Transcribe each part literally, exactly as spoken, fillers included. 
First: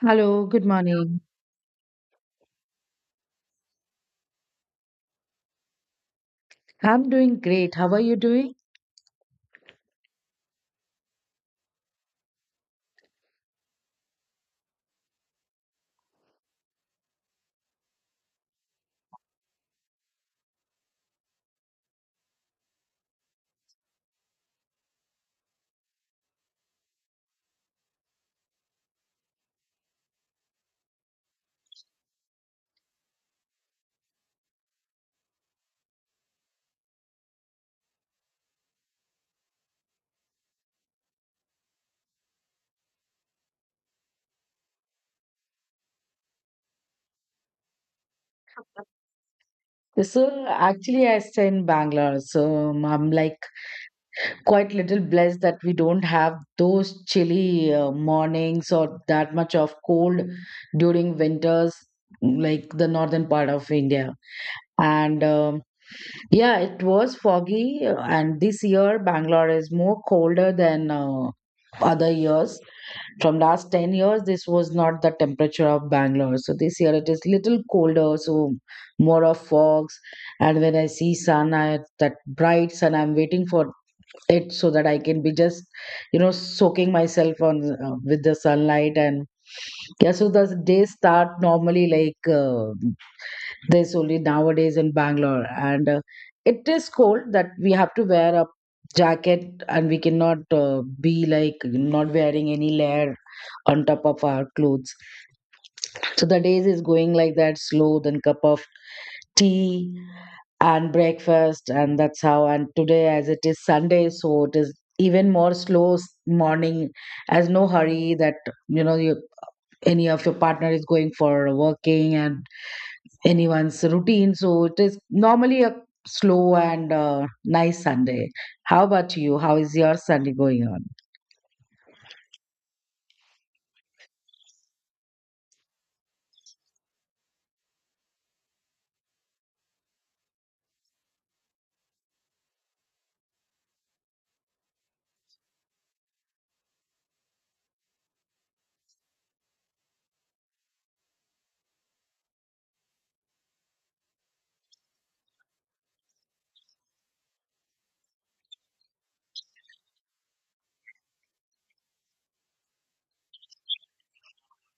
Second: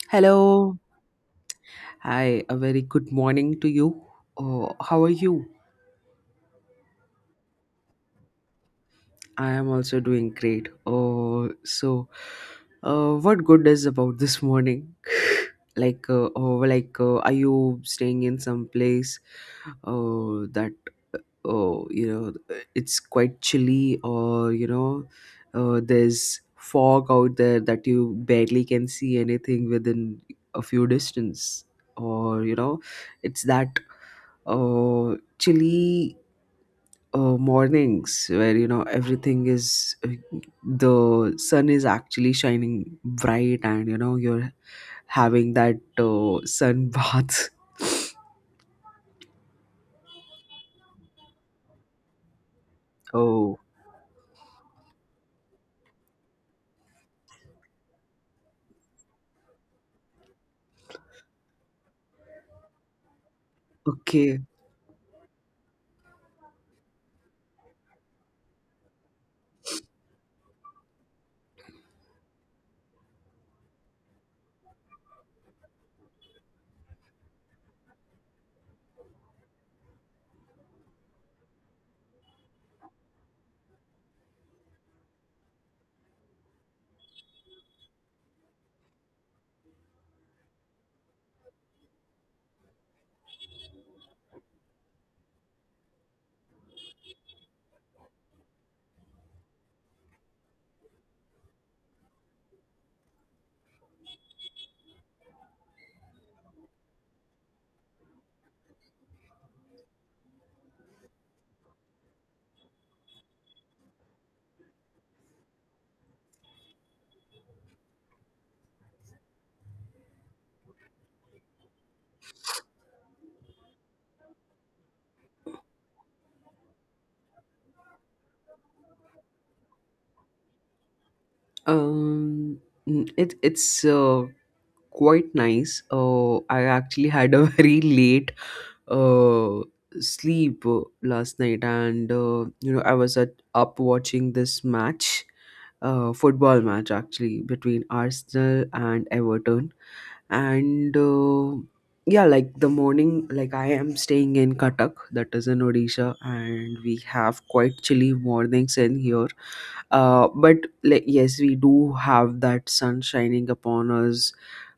Hello, good Hello. morning. Hi, a very good morning to you. Uh, how are you? I'm doing great. How are you doing? I am also doing great. Uh, so, uh, what good is about this morning? Like, uh, oh, like, uh, are you staying in some place, uh, that, uh, you know it's quite chilly? Or, you know, uh, there's fog out there that you barely can see anything within a few distance? Or, you know, it's that uh, chilly, uh, mornings where, you know, everything is, uh, the sun is actually shining bright, and, you know, you're having that uh, sun bath. So actually, I stay in Bangalore, so um, I'm like Oh. quite little blessed that we don't have those chilly uh, mornings or that much of cold during winters, like the northern part of India. Okay. And um, yeah, it was foggy, uh, and this year Bangalore is more colder than uh, other years. From last ten years this was not the temperature of Bangalore, so this year it is little colder, so more of fogs. And when I see sun, I, that bright sun I'm waiting for it so that I can be just you know soaking myself on uh, with the sunlight. And yeah, so the day start normally like uh, there's only nowadays in Bangalore, and uh, it is cold that we have to wear a jacket, and we cannot uh, be like not wearing any layer on top of our clothes. So the days is going like that, slow, then cup of tea and breakfast, and that's how. And today, as it is Sunday, so it is even more slow s- morning, as no hurry that you know you, any of your partner is going for working and anyone's routine. So it is normally a slow and uh, nice Sunday. How about you? How is your Sunday going on? um mm, it it's uh, quite nice, uh, I actually had a very late, uh, sleep, uh, last night. And, uh, you know, I was at, up watching this match, uh, football match actually between Arsenal and Everton. And, uh, yeah, like the morning, like I am staying in Cuttack, that is in Odisha, and we have quite chilly mornings in here. Uh, but like yes, we do have that sun shining upon us,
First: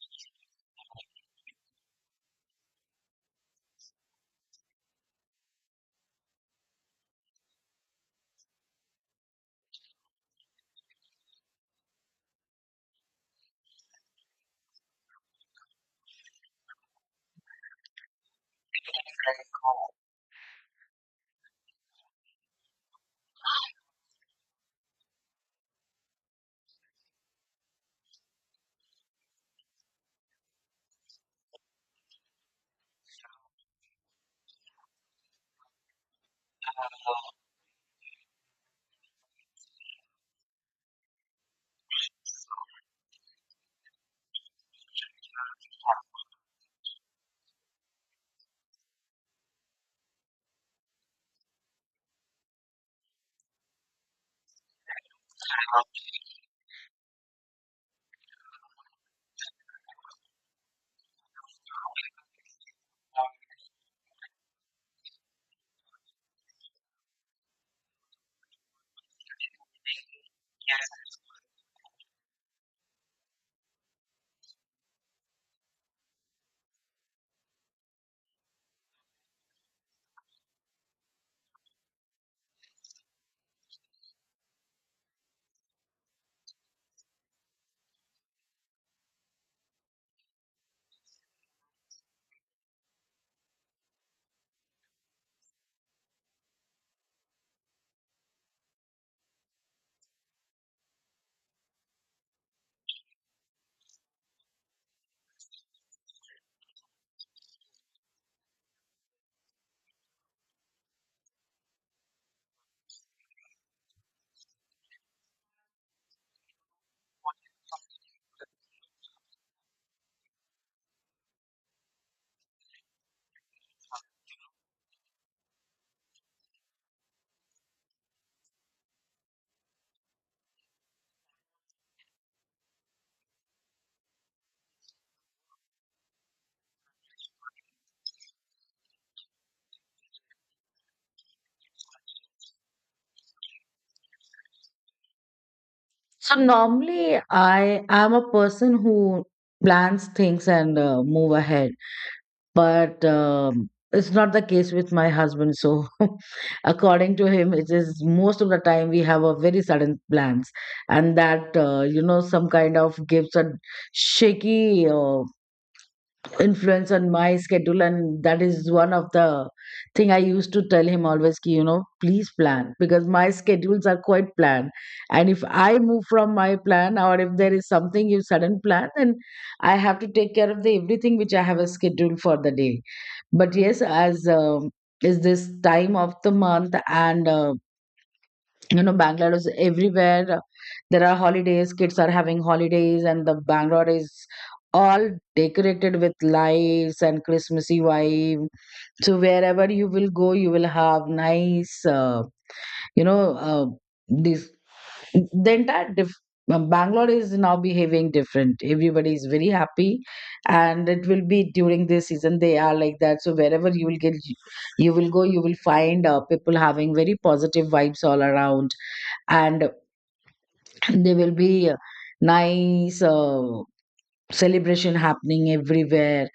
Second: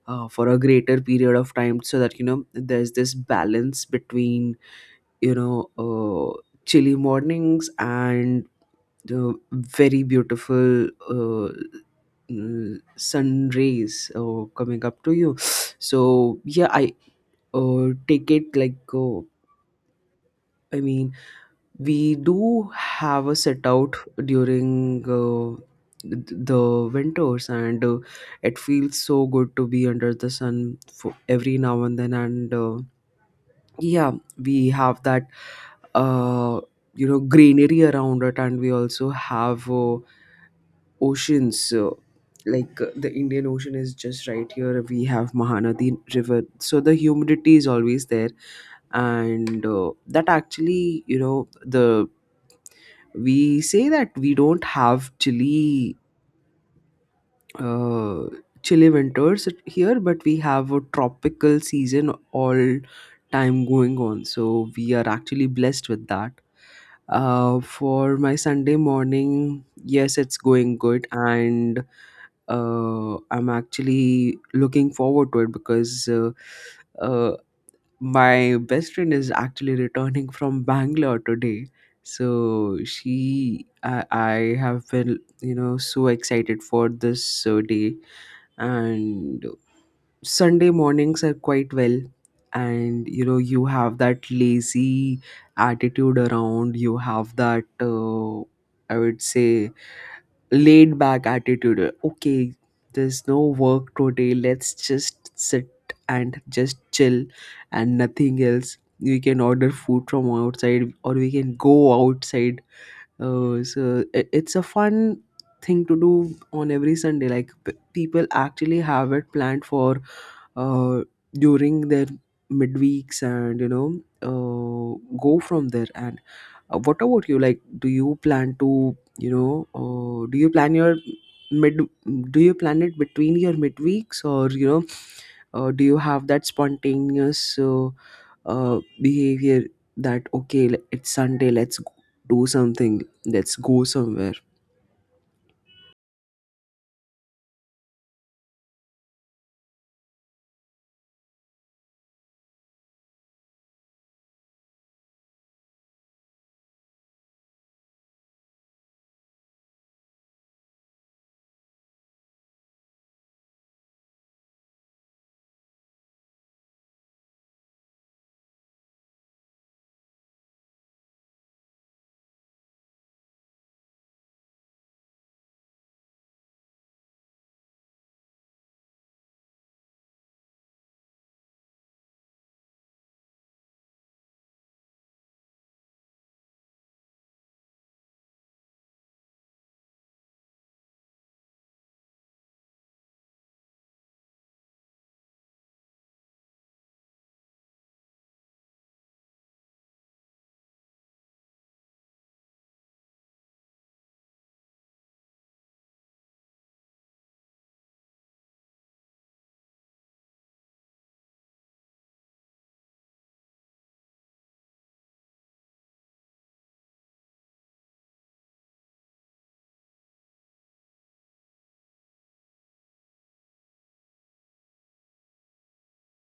uh, for a greater period of time, so that, you know, there's this balance between, you know, uh, chilly mornings and, uh, very beautiful, uh, mm, sun rays, uh, coming up to you. So, yeah, I, uh, take it like, uh, I mean, we do have a set out during, uh, th- the winters, and, uh, it feels so good to be under the sun for every now and then. And, uh, yeah, we have that uh you know greenery around it, and we also have, uh, oceans, uh, like, uh, the Indian Ocean is just right here. We have Mahanadi River, so the humidity is always there. And, uh, that actually, you know, the we say that we don't have chilly, uh, chilly winters here, but we have a tropical season all time going on. So we are actually blessed with that. Uh, for my Sunday morning, yes, it's going good. And, uh, I'm actually looking forward to it because, uh, uh, my best friend is actually returning from Bangalore today. So she, I, I have been, you know, so excited for this, uh, day. And Sunday mornings are quite well, and, you know, you have that lazy attitude around. You have that, uh, I would say, laid back attitude. Okay, there's no work today, let's just sit and just chill, and nothing else. We can order food from outside or we can go outside. Uh, so it, it's a fun thing to do on every Sunday. Like, p- people actually have it planned for, uh, during their midweeks, and, you know, uh, go from there. And, uh, what about you? Like, do you plan to, you know, uh, do you plan your mid? Do you plan it between your midweeks? Or, you know, uh, do you have that spontaneous, uh, uh, behavior, that okay, l- it's Sunday, let's, g- do something, let's go somewhere. So normally I am a person who plans things and uh, move ahead, but um, it's not the case with my husband. So according to him, it is most of the time we have a very sudden plans, and that uh, you know some kind of gives a shaky. Uh, influence on my schedule, and that is one of the thing I used to tell him always ki, you know please plan, because my schedules are quite planned, and if I move from my plan, or if there is something you sudden plan, then I have to take care of the everything which I have a schedule for the day. But yes, as um, is this time of the month, and uh, you know Bangladesh everywhere, there are holidays, kids are having holidays, and the Bangalore is all decorated with lights and Christmassy vibe. So wherever you will go, you will have nice, uh, you know, uh, this the entire diff- uh, Bangalore is now behaving different. Everybody is very happy, and it will be during this season they are like that. So wherever you will get, you will go, you will find uh, people having very positive vibes all around, and there will be uh, nice uh, celebration happening everywhere.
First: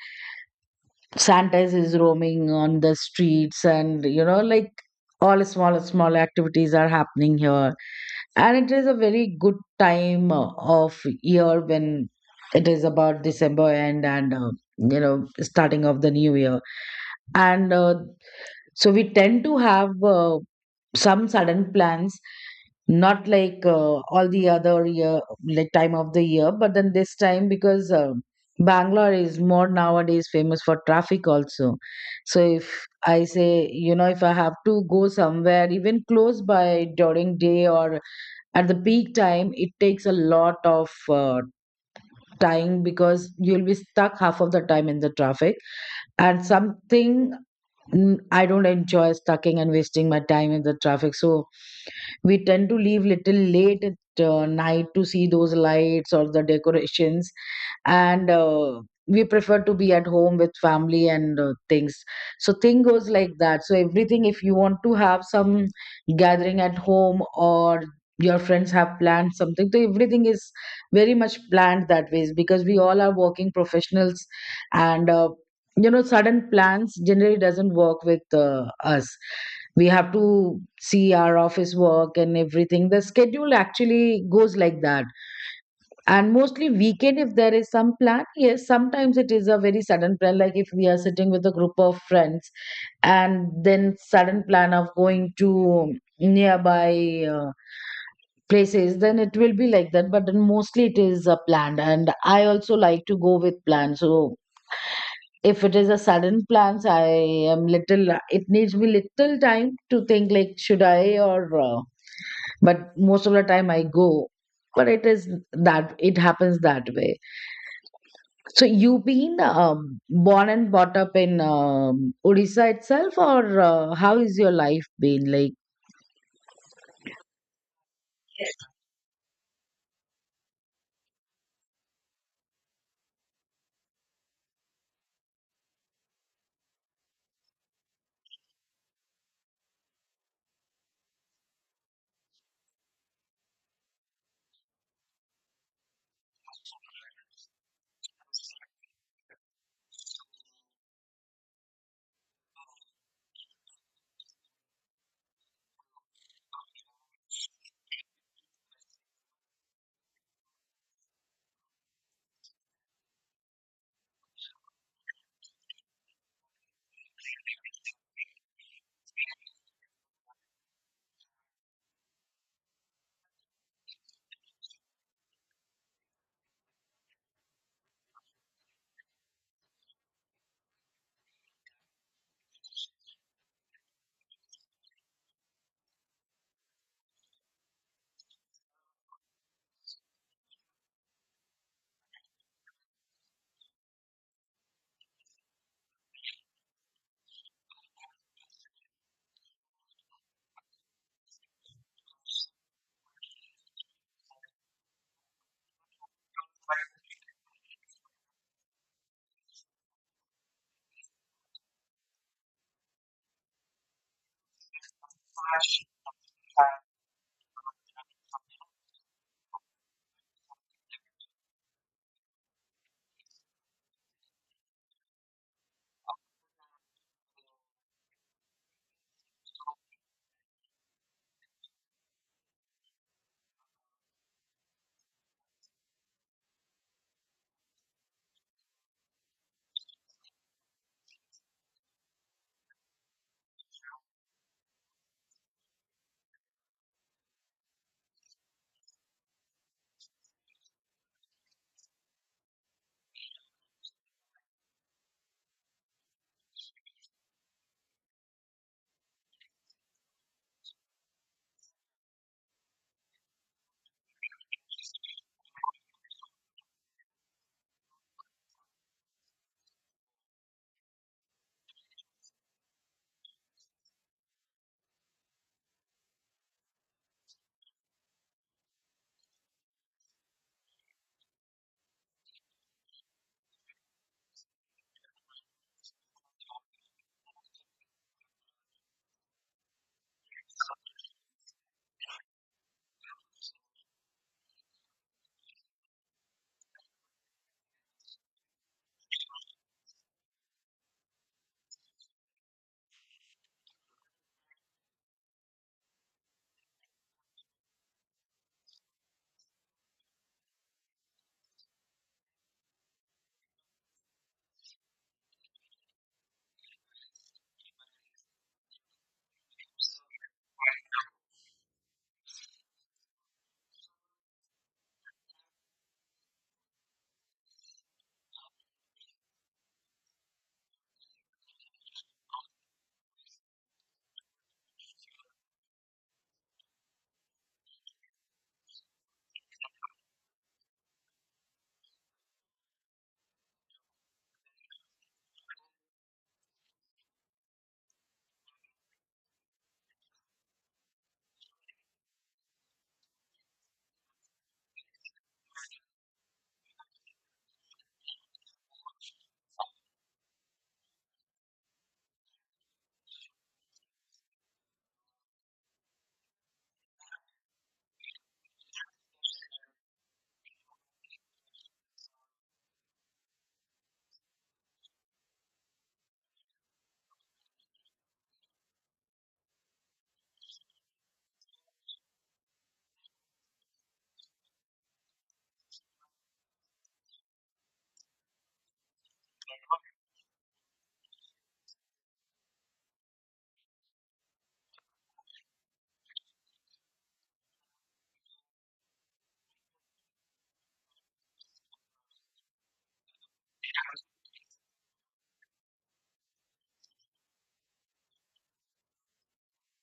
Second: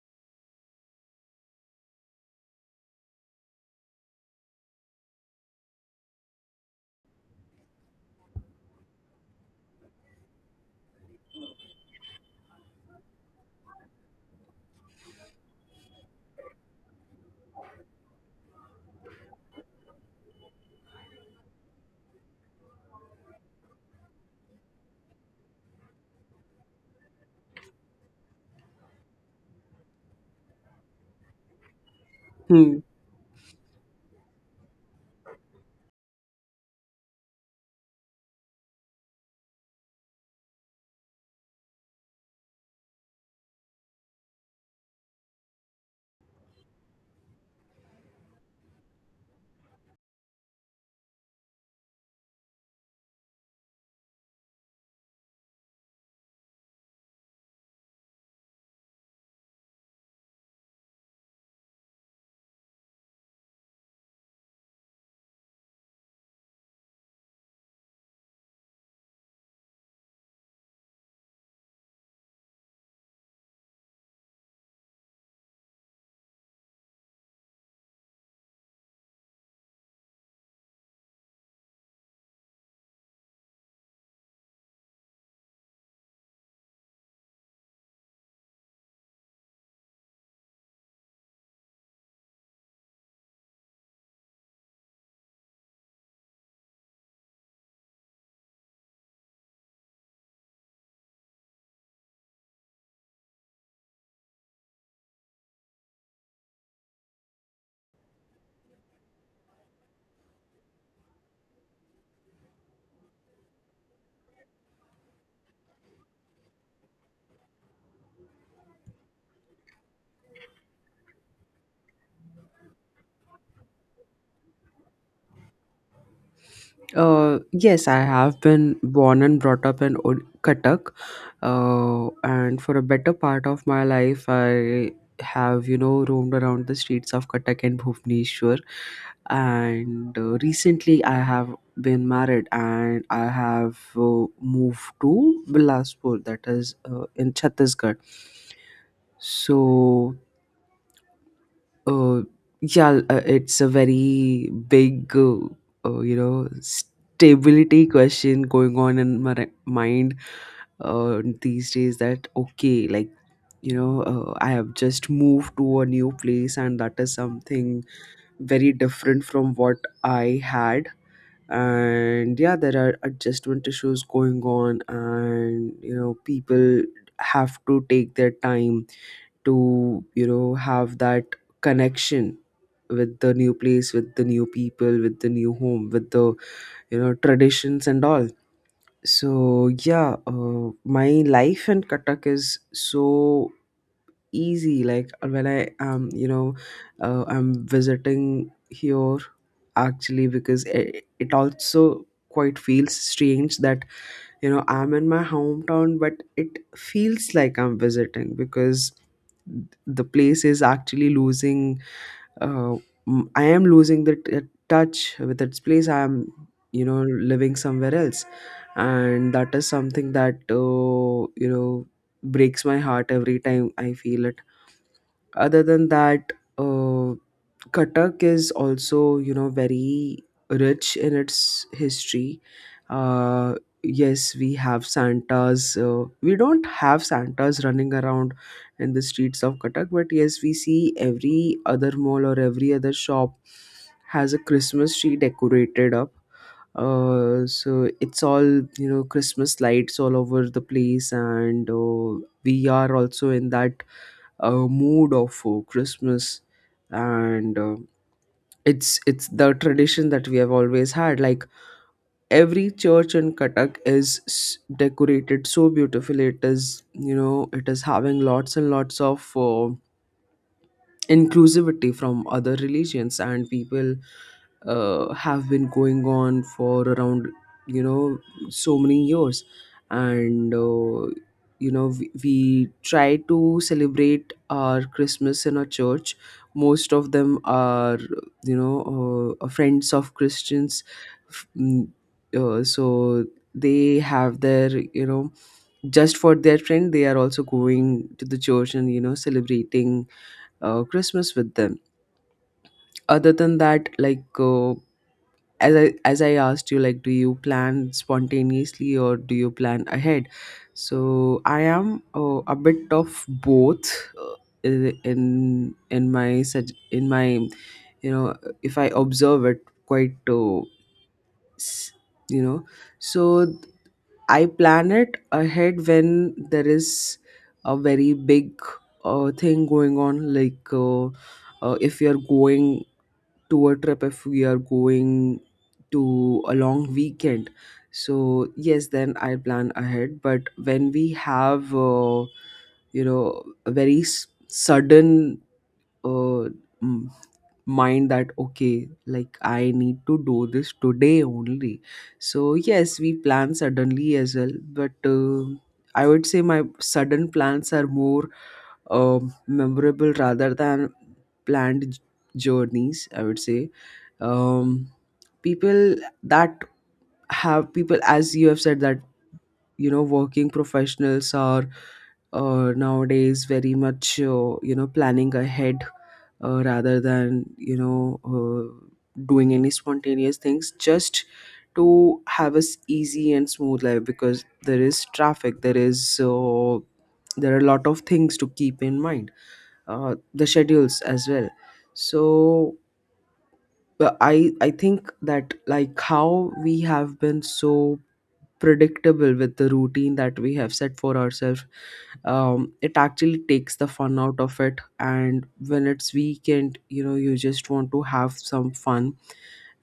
Santas is roaming on the streets, and you know, like all small small activities are happening here. And it is a very good time uh, of year when it is about December end, and uh, you know starting of the new year. And uh, so we tend to have. Uh, some sudden plans, not like uh, all the other year, like time of the year, but then this time because uh, Bangalore is more nowadays famous for traffic also. So Hmm. if I say you know, if I have to go somewhere even close by during day or at the peak time, it takes a lot of uh, time because you'll be stuck half of the time in the traffic and something. Mm, I don't enjoy stucking and wasting my time in the traffic. So we tend to leave little late at uh, night to see those lights or the decorations, and uh, we prefer to be at home with family and uh, things. So thing goes like that. So everything, if you want to have some gathering at home or your friends have planned something, so everything is very much planned that way, because we all are working professionals, and uh, you know sudden plans generally doesn't work with uh, us. We have to see our office work, and everything the schedule actually goes like that. And mostly weekend, if there is some plan, yes, sometimes it is a very sudden plan, like if we are sitting with a group of friends and then sudden plan of going to nearby uh, places, then it will be like that. But then mostly it is uh, planned, and I also like to go with plan. So if it is a sudden plans, I am little, it needs me little time to think like should I or uh, but most of the time I go, but it is that it happens that way. So you've been um, born and brought up in um, Odisha itself, or uh, how is your life been like? Uh, yes, I have been born and brought up in, Ud- Cuttack, uh, and for a better part of my life, I have, you know, roamed around the streets of Cuttack and Bhubaneswar, and, uh, recently I have been married, and I have, uh, moved to Bilaspur, that is, uh, in Chhattisgarh. So, uh, yeah, uh, it's a very big, uh, uh, you know, stability question going on in my, re- mind, uh, these days. That okay, like, you know, uh, I have just moved to a new place, and that is something very different from what I had. And yeah, there are adjustment issues going on, and, you know, people have to take their time to, you know, have that connection with the new place, with the new people, with the new home, with the, you know, traditions and all. So yeah, uh, my life in Cuttack is so easy. Like, uh, when I am, you know, uh, I'm visiting here actually, because it, it also quite feels strange that, you know, I'm in my hometown, but it feels like I'm visiting, because the place is actually losing, uh, m- I am losing the, t- touch with its place. I am, you know, living somewhere else. And that is something that, uh, you know, breaks my heart every time I feel it. Other than that, uh, Cuttack is also, you know, very rich in its history. Uh, yes, we have Santas. Uh, we don't have Santas running around in the streets of Cuttack, but yes, we see every other mall or every other shop has a Christmas tree decorated up. Uh, so it's all, you know, Christmas lights all over the place. And, uh, we are also in that, uh, mood of, uh, Christmas. And, uh, it's it's the tradition that we have always had. Like, every church in Cuttack is, s- decorated so beautifully. It is, you know, it is having lots and lots of, uh, inclusivity from other religions, and people, uh, have been going on for around, you know, so many years. And, uh, you know, we, we try to celebrate our Christmas in a church. Most of them are, you know, uh, uh, friends of Christians. F- mm, uh, so they have their, you know, just for their friend, they are also going to the church and, you know, celebrating, uh, Christmas with them. Other than that, like, uh, as I as I asked you, like, do you plan spontaneously or do you plan ahead? So I am, uh, a bit of both. uh, i- in in my, sug- in my, you know, if I observe it, quite, uh, s- you know, so th- I plan it ahead when there is a very big, uh, thing going on, like. Uh, uh, if you're going tour trip, if we are going to a long weekend, so yes, then I plan ahead. But when we have, uh, you know, a very, s- sudden, uh, mm, mind that okay, like, I need to do this today only. So yes, we plan suddenly as well. But, uh, I would say my sudden plans are more, um, memorable, rather than planned, j- journeys, I would say. Um, people that have people, as you have said, that, you know, working professionals are, uh, nowadays very much, uh, you know, planning ahead, uh, rather than, you know, uh, doing any spontaneous things, just to have us easy and smooth life, because there is traffic, there is, uh, there are a lot of things to keep in mind, uh, the schedules as well. So, uh, i i think that, like, how we have been so predictable with the routine that we have set for ourselves, um, it actually takes the fun out of it. And when it's weekend, you know, you just want to have some fun,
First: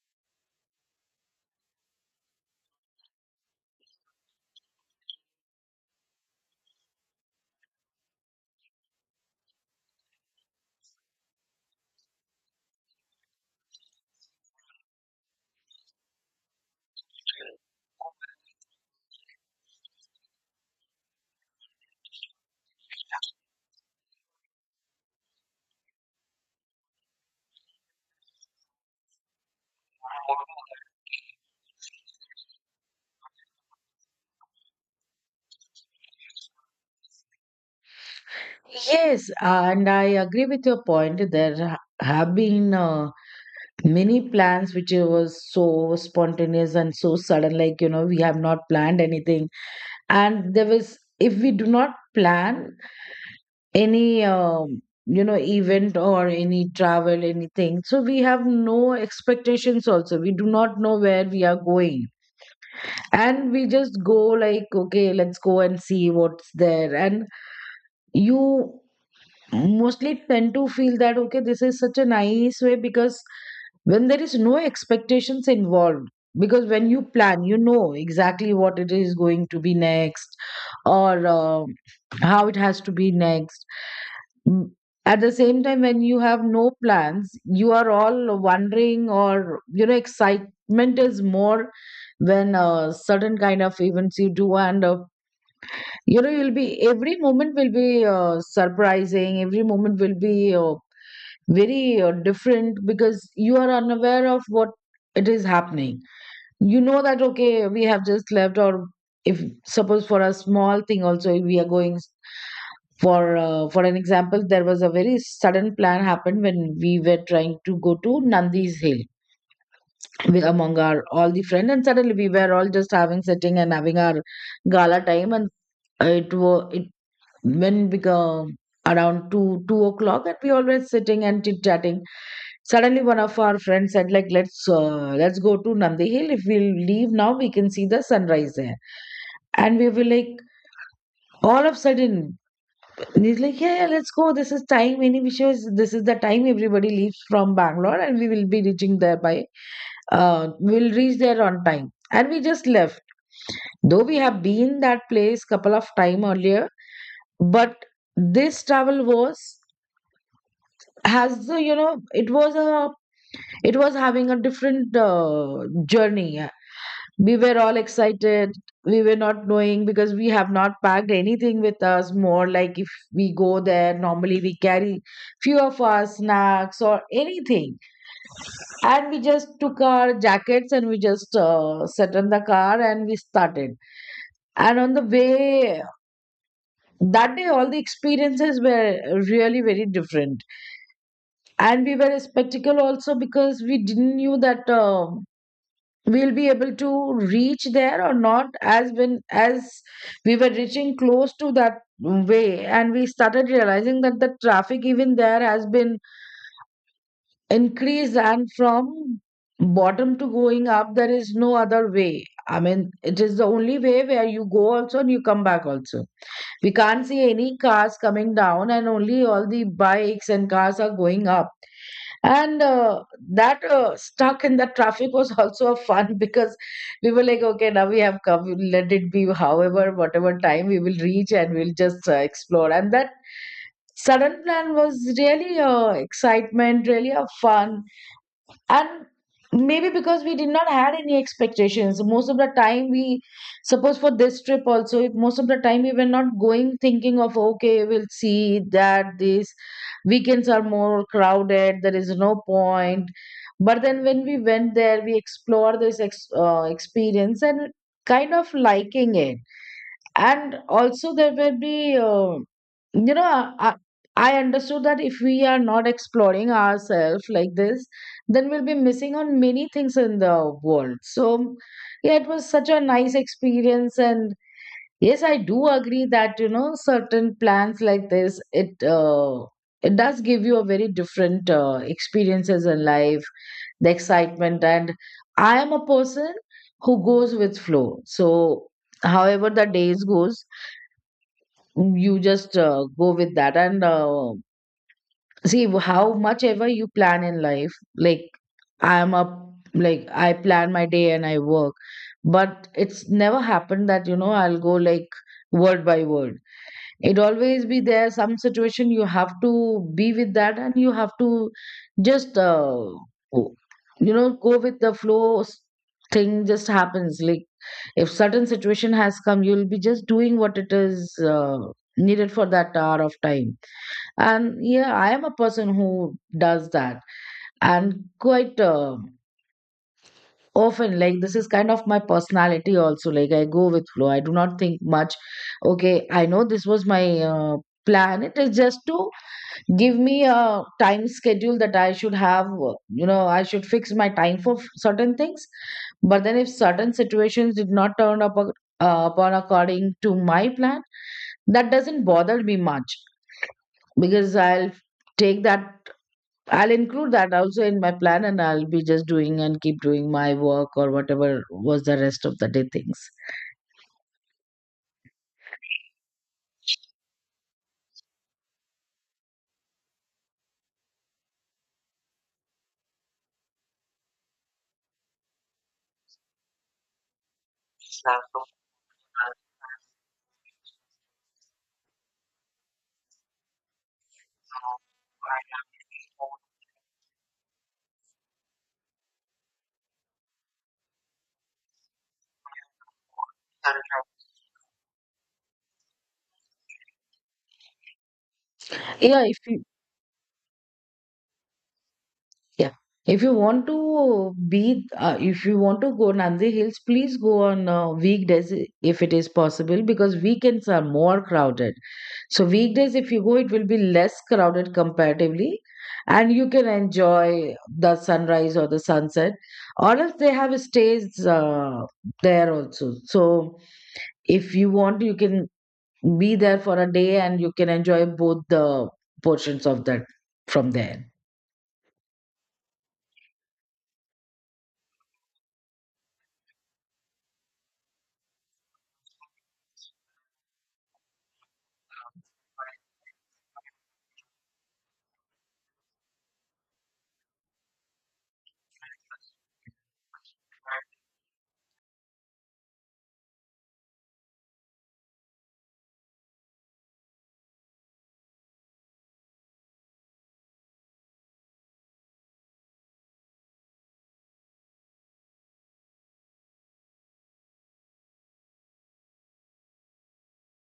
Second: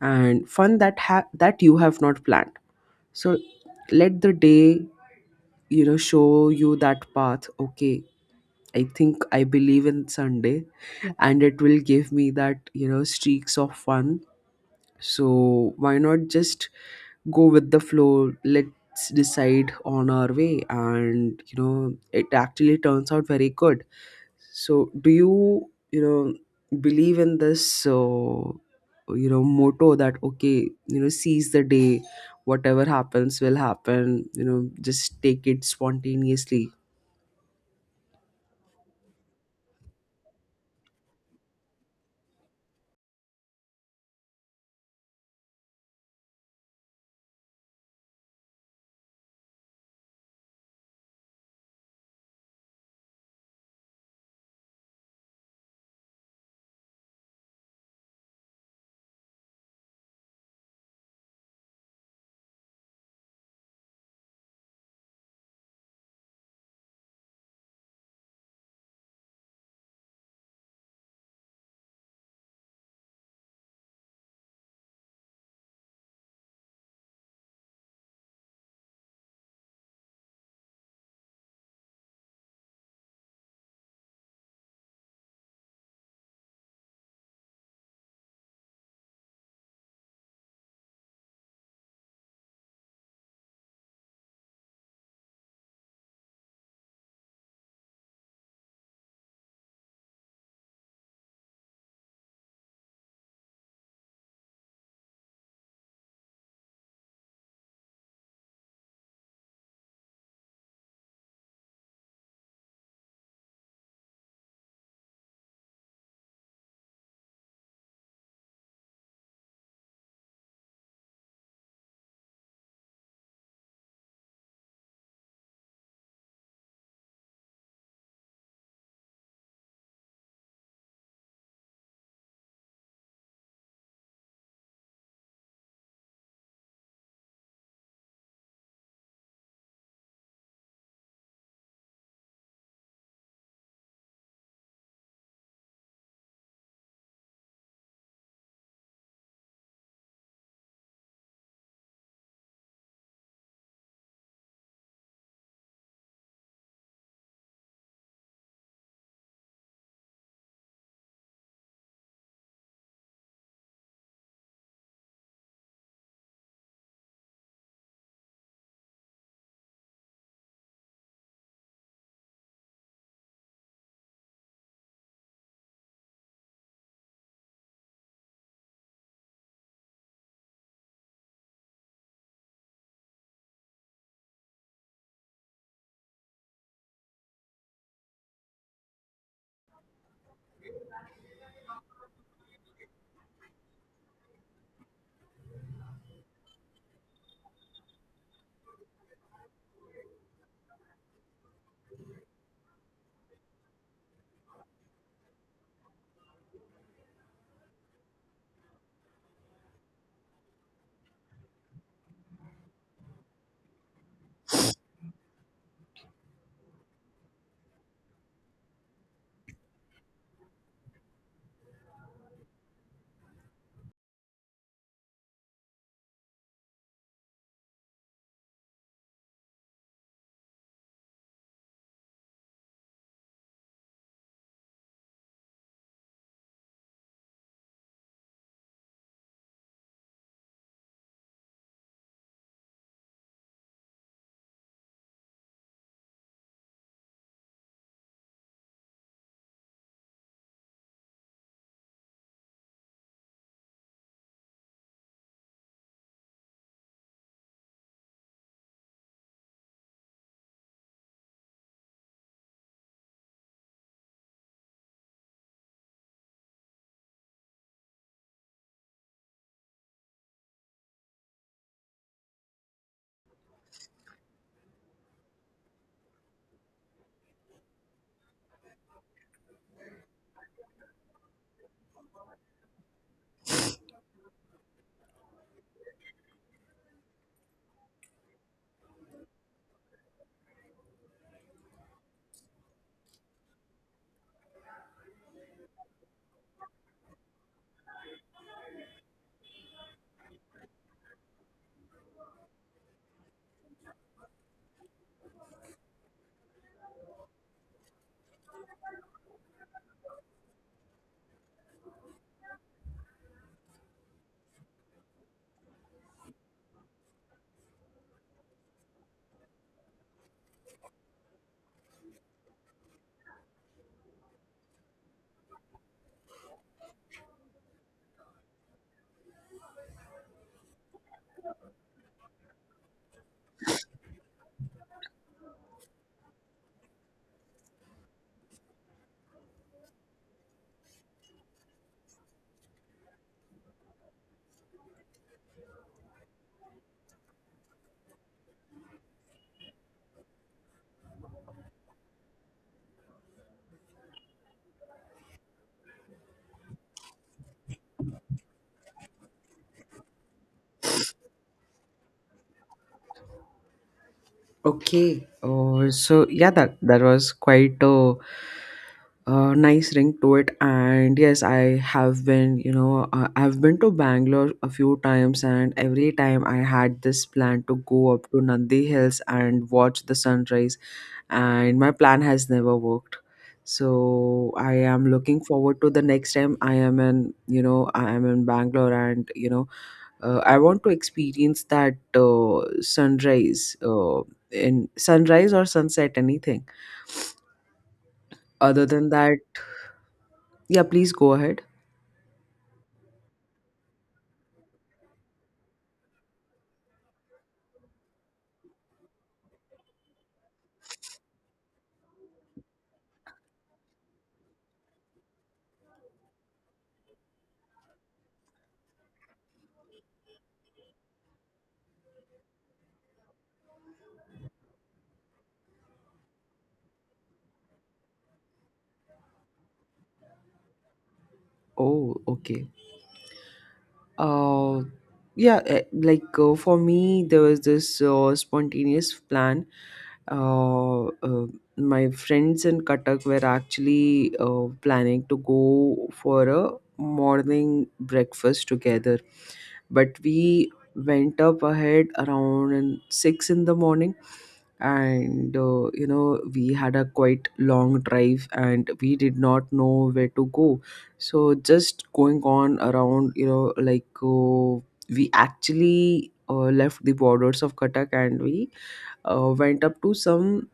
and fun that, ha- that you have not planned. So let the day, you know, show you that path. Okay, I think, I believe in Sunday, and it will give me that, you know, streaks of fun. So why not just go with the flow? Let's decide on our way, and, you know, it actually turns out very good. So do you, you know, believe in this, uh, you know, motto that okay, you know, seize the day, whatever happens will happen, you know, just take it spontaneously? Yes, and I agree with your point. There ha- have been uh, many plans which it was so spontaneous and so sudden. Like you know, we have not planned anything, and there was if we do not plan any um, you know event or any travel anything, so we have no expectations. Also, we do not know where we are going, and we just go like okay, let's go and see what's there. And you mostly tend to feel that okay, this is such a nice way, because when there is no expectations involved, because when you plan, you know exactly what it is going to be next, or uh, how it has to be next. Mm, at the same time, when you have no plans, you are all wondering, or you know, excitement is more when uh, certain kind of events you do, and uh, you know, you'll be every moment will be uh, surprising, every moment will be uh, very uh, different because you are unaware of what it is happening. You know that okay, we have just left, or if suppose for a small thing also we are going for uh, for an example, there was a very sudden plan happened when we were trying to go to Nandi's Hill with among our all the friends. And suddenly we were all just having sitting and having our gala time, and it was it when we go around 2 2 o'clock, and we always sitting and chit chatting, suddenly one of our friends said like let's uh, let's go to Nandi Hill. If we leave now, we can see the sunrise there. And we were like, all of a sudden he's like yeah, yeah, let's go. This is time, any wishes, this is the time everybody leaves from Bangalore, and we will be reaching there by uh, we'll reach there on time. And we just left, though we have been that place couple of time earlier, but this travel was, has uh, you know, it was a, it was having a different uh, journey. We were all excited. We were not knowing because we have not packed anything with us. More like if we go there normally, we carry few of our snacks or anything, and we just took our jackets, and we just uh, sat in the car and we started. And on the way, that day all the experiences were really very different. And we were a spectacle also, because we didn't knew that um we'll be able to reach there or not. As when as we were reaching close to that way, and we started realizing that the traffic even there has been increased. And from bottom to going up there is no other way, I mean it is the only way where you go also and you come back also. We can't see any cars coming down, and only all the bikes and cars are going up. And uh, that uh, stuck in the traffic was also a fun because we were like, okay, now we have come. We'll let it be, however, whatever time we will reach, and we'll just uh, explore. And that sudden plan was really a excitement, really a fun. And maybe because we did not had any expectations most of the time. We suppose for this trip also, if most of the time we were not going thinking of okay we'll see that these weekends are more crowded, there is no point. But then when we went there we explored this ex- uh, experience and kind of liking it. And also there will be uh, you know I, I understood that if we are not exploring ourselves like this, then we'll be missing on many things in the world. So yeah, it was such a nice experience. And yes, I do agree that you know certain plans like this, it uh, it does give you a very different uh, experiences in life, the excitement. And I am a person who goes with flow, so however the days goes, you just uh, go with that. And uh, See how much ever you plan in life, like i'm a like I plan my day and I work, but it's never happened that you know I'll go like word by word. It always be there some situation, you have to be with that, and you have to just uh, go- you know, go with the flow s- Thing just happens like, if certain situation has come, you'll be just doing what it is uh, needed for that hour of time. And yeah, I am a person who does that, and quite uh, often. Like, this is kind of my personality also. Like, I go with flow. I do not think much. Okay, I know this was my uh, plan. It is just to give me a time schedule that I should have, uh, you know, I should fix my time for f- certain things. But then, if certain situations did not turn up ac- uh, upon according to my plan, that doesn't bother me much, because I'll take that, I'll include that also in my plan, and I'll be just doing and keep doing my work or whatever was the rest of the day things. Okay, uh, so yeah, that that was quite a a nice ring to it. And yes, I have been, you know, uh, I've been to Bangalore a few times, and every time I had this plan to go up to Nandi Hills and watch the sunrise, and my plan has never worked. So I am looking forward to the next time I am in, you know, I am in Bangalore. And, you know, uh, I want to experience that, uh, sunrise, uh, in sunrise or sunset, anything. Other than Yeah, if that... you, Yeah, please go ahead. yeah. If you want to be, uh, if you want to go Nandi Hills, please go on uh, weekdays, i- if it is possible, because weekends are more crowded. So weekdays, if you go, it will be less crowded comparatively, and you can enjoy the sunrise or the sunset. Or else they have stays uh, there also. So if you want, you can be there for a day and you can enjoy both the portions of that from there. Oh, okay. Uh, yeah, eh, like, uh, for me, there was this, uh, spontaneous plan. Uh, uh, my friends in Katak were actually, uh, planning to go for a morning breakfast together, but we went up ahead around, in- six in the morning. And, uh, you know, we had a quite long drive and we did not know where to go, so just going on around, you know, like, uh, we actually, uh, left the borders of Katak, and we, uh, went up to some,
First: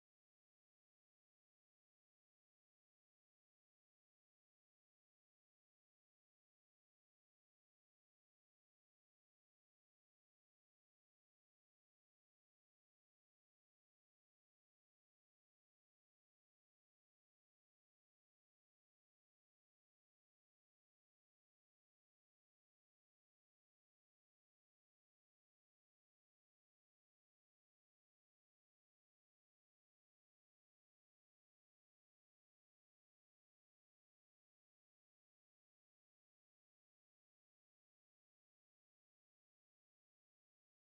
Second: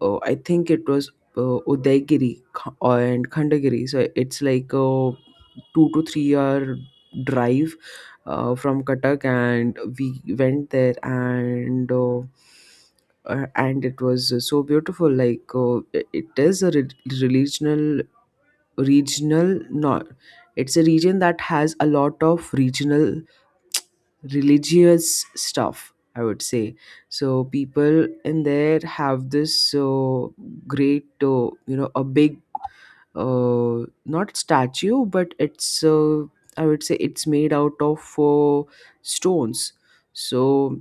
uh, I think it was, uh, Udaygiri, Kh- and Khandagiri. So it's like a two to three hour drive, uh, from Katak, and we went there. And, uh, uh, and it was, uh, so beautiful. Like, uh, i- it is a, re- regional, regional, not. It's a region that has a lot of regional religious stuff, i would say. So people in there have this so great, uh, you know, a big uh, not statue, but it's, uh, i would say it's made out of uh, stones. So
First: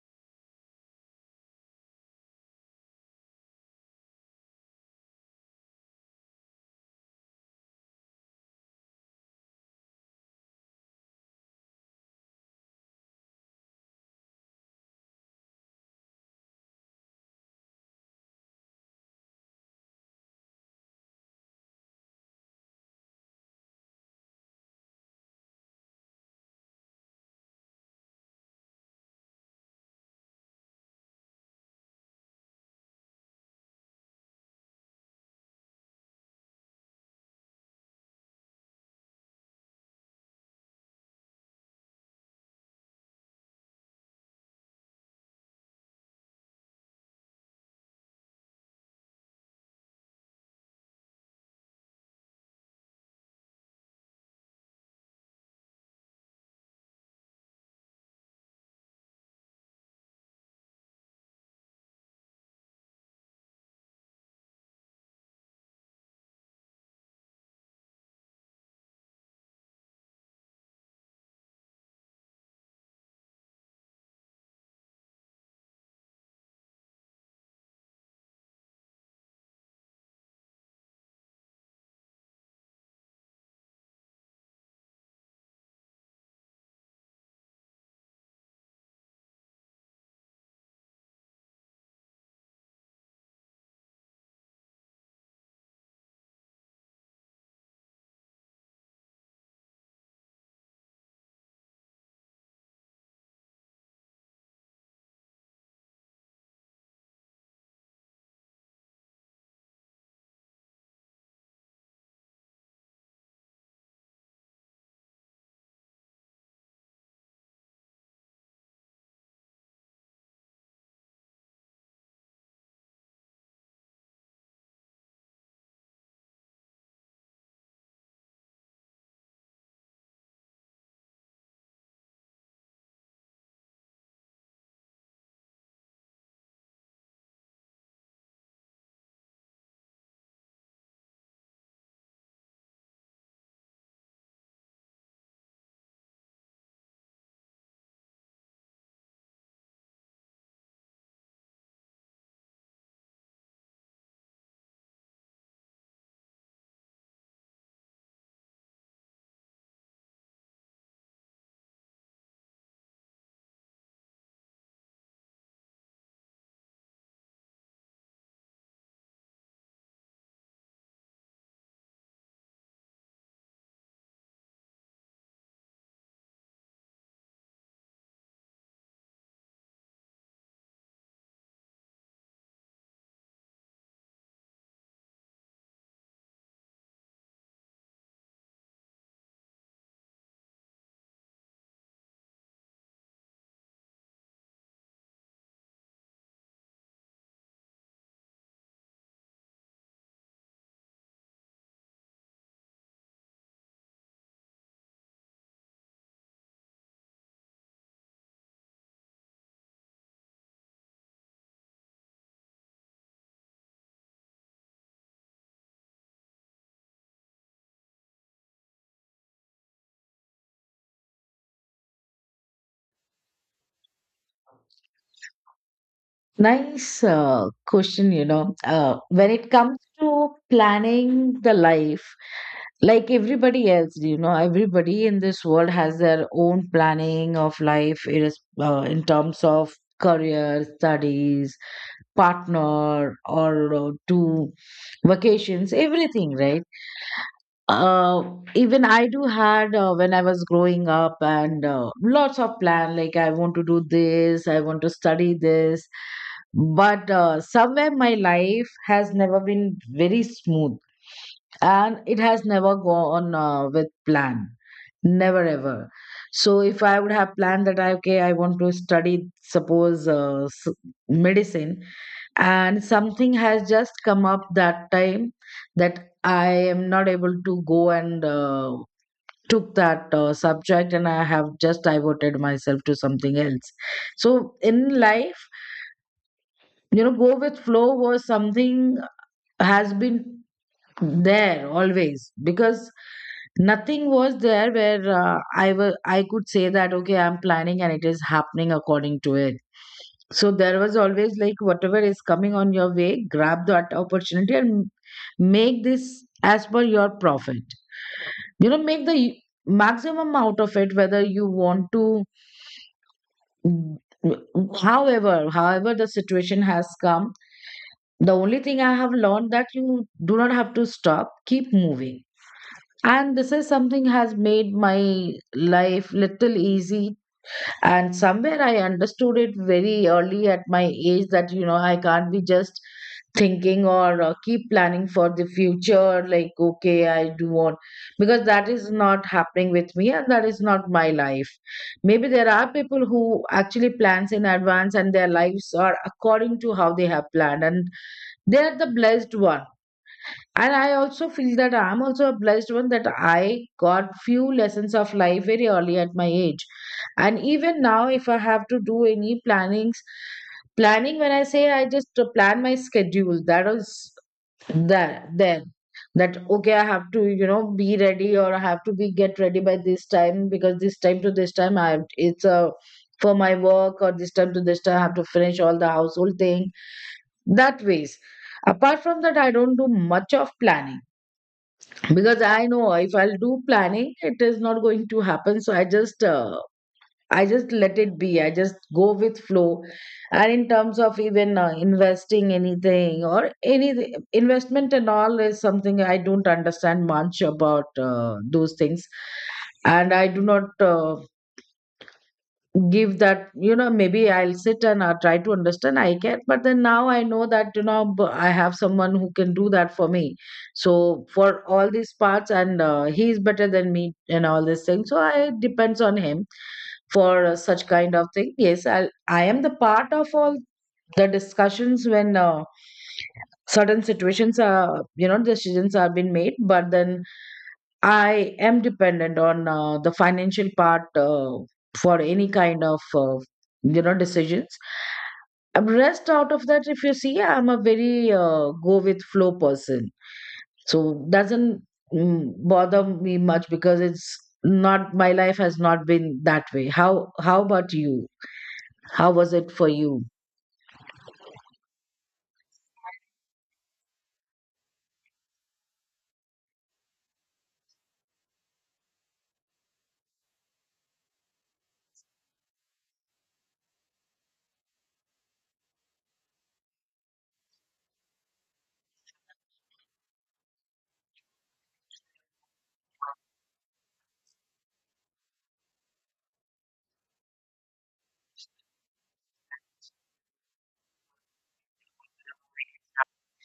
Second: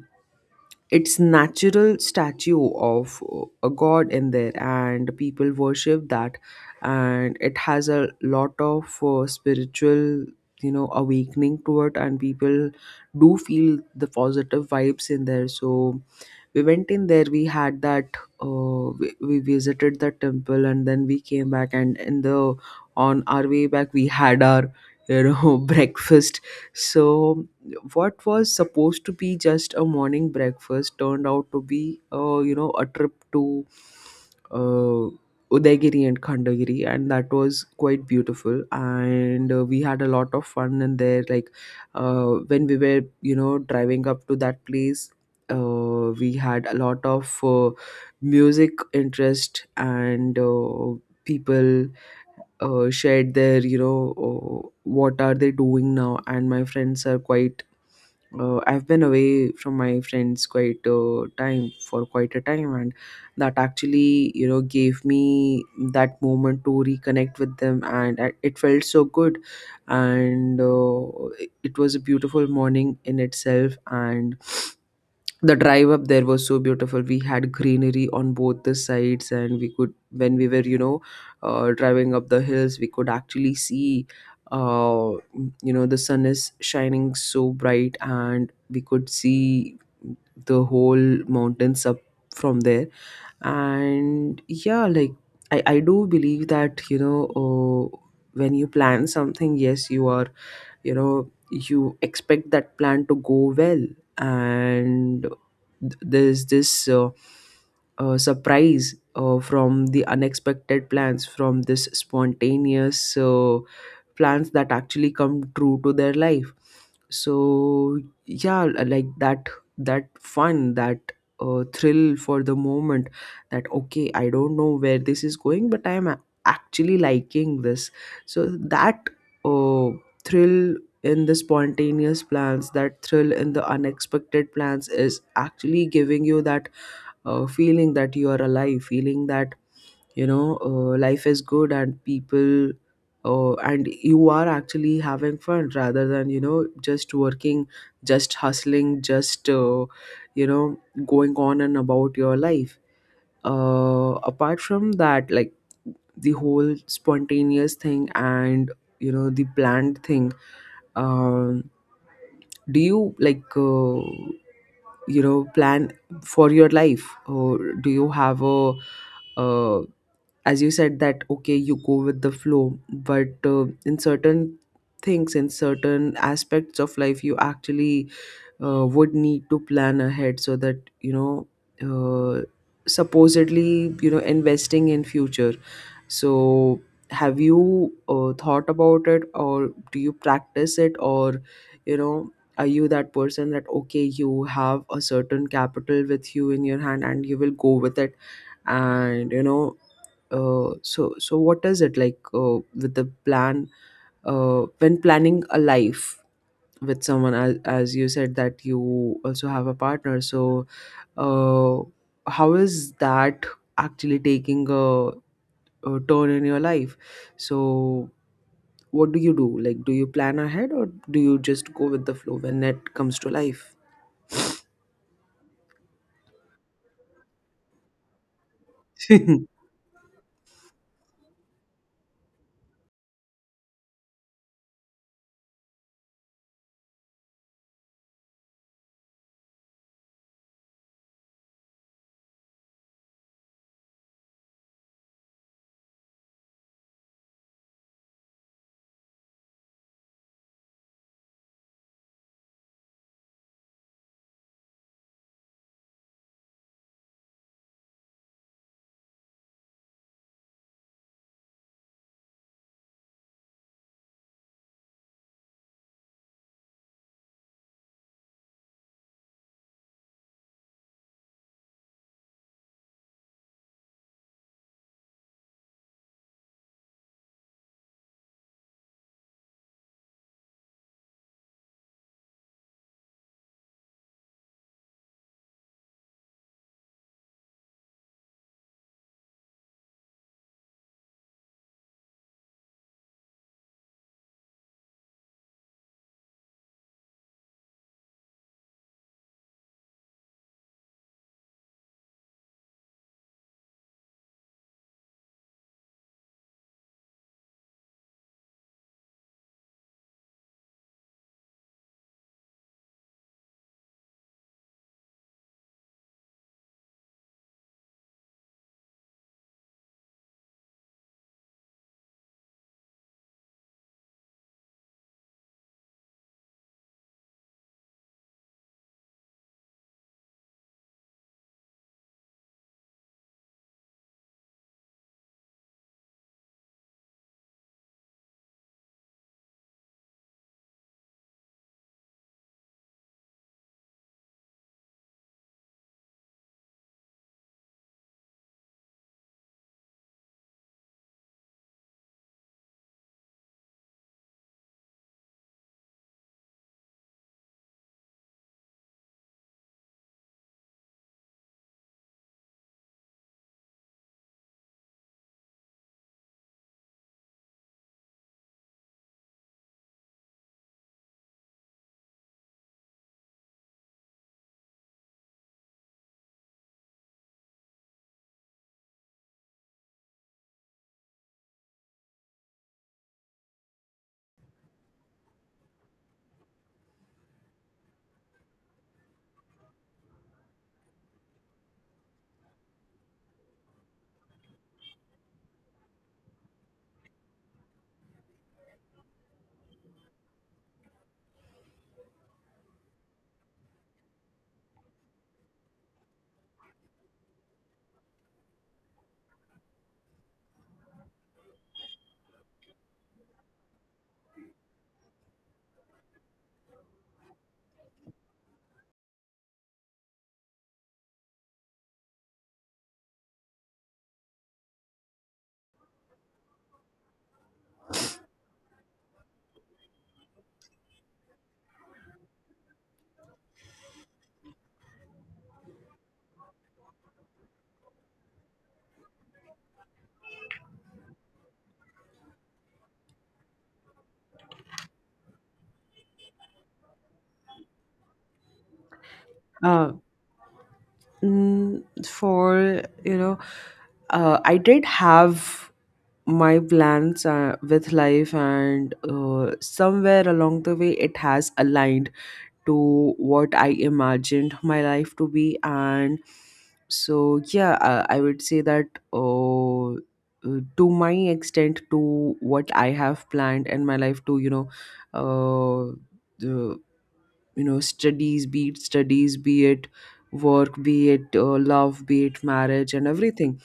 it's natural statue of uh, a god in there, and people worship that. And it has a lot of uh, spiritual, you know awakening to it, and people do feel the positive vibes in there. So we went in there, we had that uh, we, we visited the temple, and then we came back. And in the on our way back we had our you know breakfast. So what was supposed to be just a morning breakfast turned out to be, uh, you know a trip to uh, Udaygiri and Khandagiri, and that was quite beautiful. And uh, we had a lot of fun in there. Like uh, when we were, you know, driving up to that place, uh, we had a lot of uh, music interest, and uh, people uh, shared their, you know uh, what are they doing now. And my friends are quite uh, i've been away from my friends quite uh, time for quite a time, and that actually, you know, gave me that moment to reconnect with them, and I- it felt so good. And uh, it it was a beautiful morning in itself, and the drive up there was so beautiful. We had greenery on both the sides, and we could, when we were, you know, uh, driving up the hills, we could actually see, uh, you know, the sun is shining so bright, and we could see the whole mountains up from there. And yeah, like, i i do believe that, you know, uh, when you plan something, yes, you are, you know, you expect that plan to go well. And th- there's this, uh, uh, surprise uh, from the unexpected plans, from this spontaneous uh, plans that actually come true to their life. So yeah, like that, that fun, that uh, thrill for the moment, that okay, i don't know where this is going, but i am a- actually liking this. So that, uh, thrill in the spontaneous plans, that thrill in the unexpected plans is actually giving you that uh, feeling that you are alive, feeling that, you know, uh, life is good, and people, uh, and you are actually having fun, rather than, you know, just working, just hustling, just, uh, you know going on and about your life. Uh, apart from that, like the whole spontaneous thing and, you know, the planned thing, um do you like, uh, you know, plan for your life, or do you have a, uh, as you said that okay, you go with the flow, but uh, in certain things, in certain aspects of life, you actually uh, would need to plan ahead, so that, you know, uh, supposedly, you know, investing in future. So, have you uh, thought about it, or do you practice it, or, you know, are you that person that okay, you have a certain capital with you in your hand and you will go with it, and, you know, uh, so so what is it like, uh, with the plan, uh, when planning a life? With someone, as, as you said that you also have a partner. So uh, how is that actually taking a, uh, turn in your life. So, what do you do? Like, do you plan ahead, or do you just go with the flow when it comes to life? Nice uh, question. You know, uh, uh, when it comes to planning the life, like everybody else, you know, everybody in this world has their own planning of life. It is uh, in terms of career, studies, partner, or uh, to vacations, everything, right? Uh, Even I do had uh, when I was growing up, and uh, lots of plan, like I want to do this, I want to study this. But uh, somewhere my life has never been very smooth, and it has never gone uh, with plan. Never ever. So if I would have planned that I, okay, I want to study, suppose uh, s- medicine, and something has just come up that time, that I am not able to go and uh, took that uh, subject, and I have just diverted myself to something else. So in life, you know, go with flow was something has been there always, because nothing was there where uh, I was I could say that okay, I'm planning and it is happening according to it. So there was always like, whatever is coming on your way, grab that opportunity and make this as per your profit. You know, make the maximum out of it, whether you want to. However however the situation has come, the only thing I have learned that you do not have to stop, keep moving. And this is something has made my life little easy. And somewhere I understood it very early at my age, that you know, I can't be just thinking or uh, keep planning for the future, like okay I do want, because that is not happening with me and that is not my life. Maybe there are people who actually plans in advance and their lives are according to how they have planned, and they are the blessed one. And I also feel that I'm also a blessed one, that I got few lessons of life very early at my age. And even now, if I have to do any plannings, planning when I say, I just plan my schedule, that is, that then, that okay I have to, you know, be ready, or I have to be get ready by this time, because this time to this time I have, it's a for my work, or this time to this time I have to finish all the household thing. That ways, apart from that, I don't do much of planning, because I know if I'll do planning it is not going to happen. So I just uh, I just let it be. I just go with flow. And in terms of even uh, investing anything or any investment and all is something I don't understand much about uh, those things. And I do not uh, give that. You know, maybe I'll sit and I try to understand, I can, but then now I know that you know, b- I have someone who can do that for me. So for all these parts, and uh, he is better than me and all these things, so I depends on him for uh, such kind of thing. Yes, i i am the part of all the discussions when uh, certain situations are, you know, decisions are being made, but then I am dependent on uh, the financial part uh, for any kind of uh, you know, decisions. Um, Rest out of that, if you see, I'm a very uh, go with flow person, so doesn't mm, bother me much, because it's not, my life has not been that way. How how about you? How was it for you? mm, for you know, uh, i did have my plans uh, with life, and uh, somewhere along the way it has aligned to what I imagined my life to be. And so, yeah, I, I would say that, uh, uh, to my extent, to what I have planned in my life, to, you know, uh, the, you know, studies, be it studies, be it work, be it uh, love, be it marriage, and everything.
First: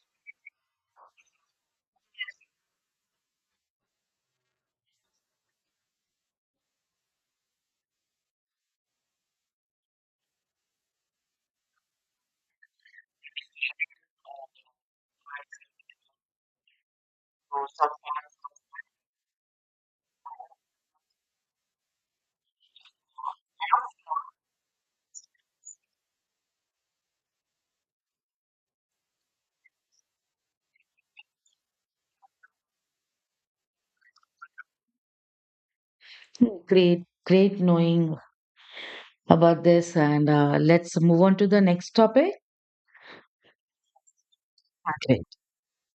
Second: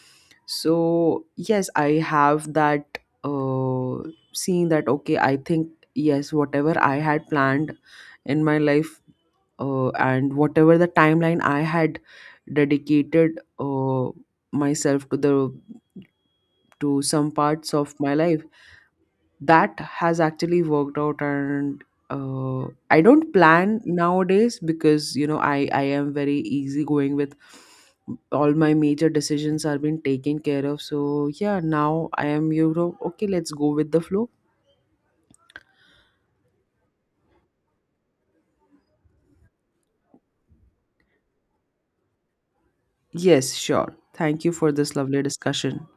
So, yes, I have that, uh, seeing that, okay, I think, yes, whatever I had planned in my life, uh, and whatever the timeline i had dedicated uh, myself to the to some parts of my life, that has actually worked out. And uh, i don't plan nowadays because, you know, i i am very easygoing with all my major decisions are being taken care of. So yeah, now i am, you know, okay, let's go with the flow. Hmm, great, great knowing about this, and uh, let's move on to the next topic. Yes, sure, thank you for this lovely discussion.